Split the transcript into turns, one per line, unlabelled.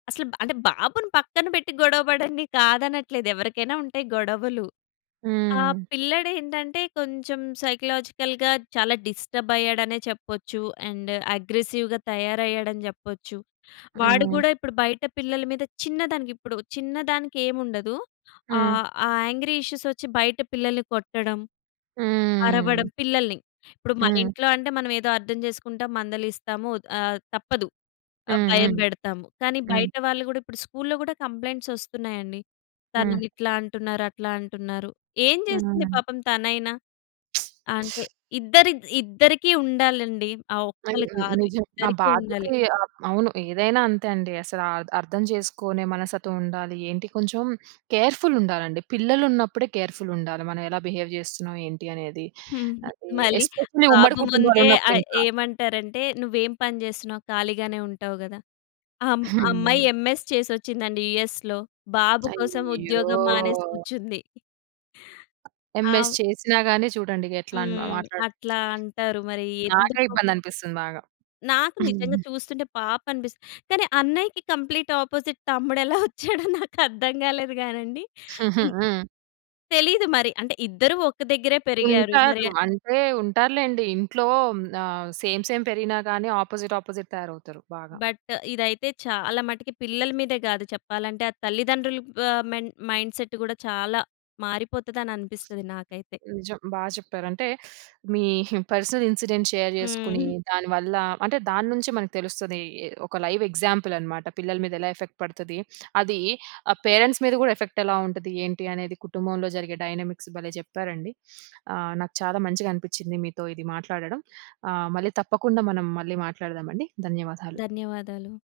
అసలు బా అంటే బాబుని పక్కన పెట్టి గొడవ పడండి, కాదనట్లేదు. ఎవ్వరికైనా ఉంటయి గొడవలు. ఆ
హ్మ్.
పిల్లడేంటంటే కొంచెం సైకలాజికల్‌గా చాలా డిస్టర్బైయ్యాడనే చెప్పొచ్చు, అండ్ అగ్రెసివ్‌గా తయారయ్యాడని జెప్పొచ్చు. వాడు
హ్మ్.
గూడా ఇప్పుడు బయట పిల్లల మీద చిన్నదానికి, ఇప్పుడు చిన్నదానికెముండదు.
హ్మ్.
ఆహ్, ఆ యాంగ్రీ ఇష్యూసొచ్చి బయట పిల్లల్ని కొట్టడం, అరవడం
హ్మ్.
పిల్లల్ని. ఇప్పుడు మన
హ్మ్.
ఇంట్లో అంటే మనం ఏదో అర్థం చేసుకుంటాం, మందలిస్తాము, ఆహ్, తప్పదు. ఆ!
హ్మ్.
భయం
హ్మ్.
పెడతాము. కానీ
హ్మ్.
బయట వాళ్ళు గూడా ఇప్పుడు స్కూల్‌లో గూడా కంప్లెయింట్సోస్తున్నాయండి,
హ్మ్.
"తనని ఇట్లా అంటున్నారు, అట్లా అంటున్నారు". ఏం చేస్తుంది
హ్మ్.
పాపం తనైనా? అంతే. ఇద్దరి ఇద్దరికీ ఉండాలండి, ఆ
ఆన్
ఒక్కలు కాదు,
నిజం. ఆ
ఇద్దరికీ ఉండాలి.
బాధ్యతే ఆ! అవును. ఏదైనా అంతే అండి అసలా అర్ద అర్థం చేసుకోనే మనస్తత్వంముండాలి. ఏంటి కొంచెం కేర్‌ఫుల్ ఉండాలండి, పిల్లలున్నప్పుడే కేర్‌ఫుల్ ఉండాలి. మనం ఎలా బిహేవ్ చేస్తున్నాం? ఏంటి అనేది?
హ్మ్. హ్మ్.
అది
మళ్ళీ
ఎస్పెషల్లీ ఉమ్మడి
బాబు ముందే ఆ
కుటుంబాలున్నప్పుడు ఇంకా.
ఏమంటారంటే "నువ్వేం పని చేస్తున్నావు? ఖాళీగానే ఉంటావు గదా!" అమ్
హ్మ్.
అమ్మాయి
హ్మ్.
ఎంఎస్ చేసొచ్చిందండి యూఎస్‌లో. బాబు కోసం
అయ్యో!
ఉద్యోగం మానేసి కుర్చుంది.
ఎంఎస్
ఆవ్
చేసినా గాని చూడండి ఇగ ఎట్లా అని
హ్మ్.
మాట్లాడు
అట్లా అంటారు మరి
నాకే
ఎందుకో?
ఇబ్బందనిపిస్తుంది బాగా.
నాకు నిజంగా
హ్మ్.
చూస్తుంటే పాపం అనిపిస్తది. కానీ అన్నయ్యకి కంప్లీట్ ఆపోజిట్ తమ్ముడెలా వచ్చాడో నాకు అర్థం కాలేదు గానండి. హ్మ్.
హ్మ్.
తెలీదు మరి. అంటే ఇద్దరు ఒక దగ్గరే పెరిగారు మరే
ఉంటారు. అంటే ఉంటారు లెండి. ఇంట్లో ఆహ్, సేమ్ సేమ్ పెరిగినా గాని ఆపోజిట్ ఆపోజిట్ తయారవుతారు బాగా.
బట్ ఇదైతే చాలా మటికి పిల్లల మీదే గాదు, చెప్పాలంటే ఆ తల్లిదండ్రుల బా మెండ్ మైండ్‌సెట్ కూడా చాలా మారిపోతననిపిస్తది నాకైతే.
నిజం. బా చెప్పారు. అంటే మీ పర్సనల్ ఇన్సిడెంట్ షేర్ చేసుకొని
హ్మ్.
దాని వల్ల అంటే దాన్నుంచే మనకు తెలుస్తది. ఈ ఒక లైవ్ ఎగ్జాంపుల్ అన్నమాట, పిల్లల మీద ఎలా ఎఫెక్ట్ పడతది. అదీ ఆ పేరెంట్స్ మీద కూడా ఎఫెక్ట్ ఎలా ఉంటది? ఏంటి? అనేది కుటుంబంలో జరిగే డైనమిక్స్ భలే చెప్పారండి. ఆహ్, నాకు చాలా మంచిగా అనిపించింది మీతో ఇది మాట్లాడడం, ఆహ్, మళ్ళీ తప్పకుండా మనం మళ్ళీ మాట్లాడదామండి. ధన్యవాదాలు.
ధన్యవాదాలు.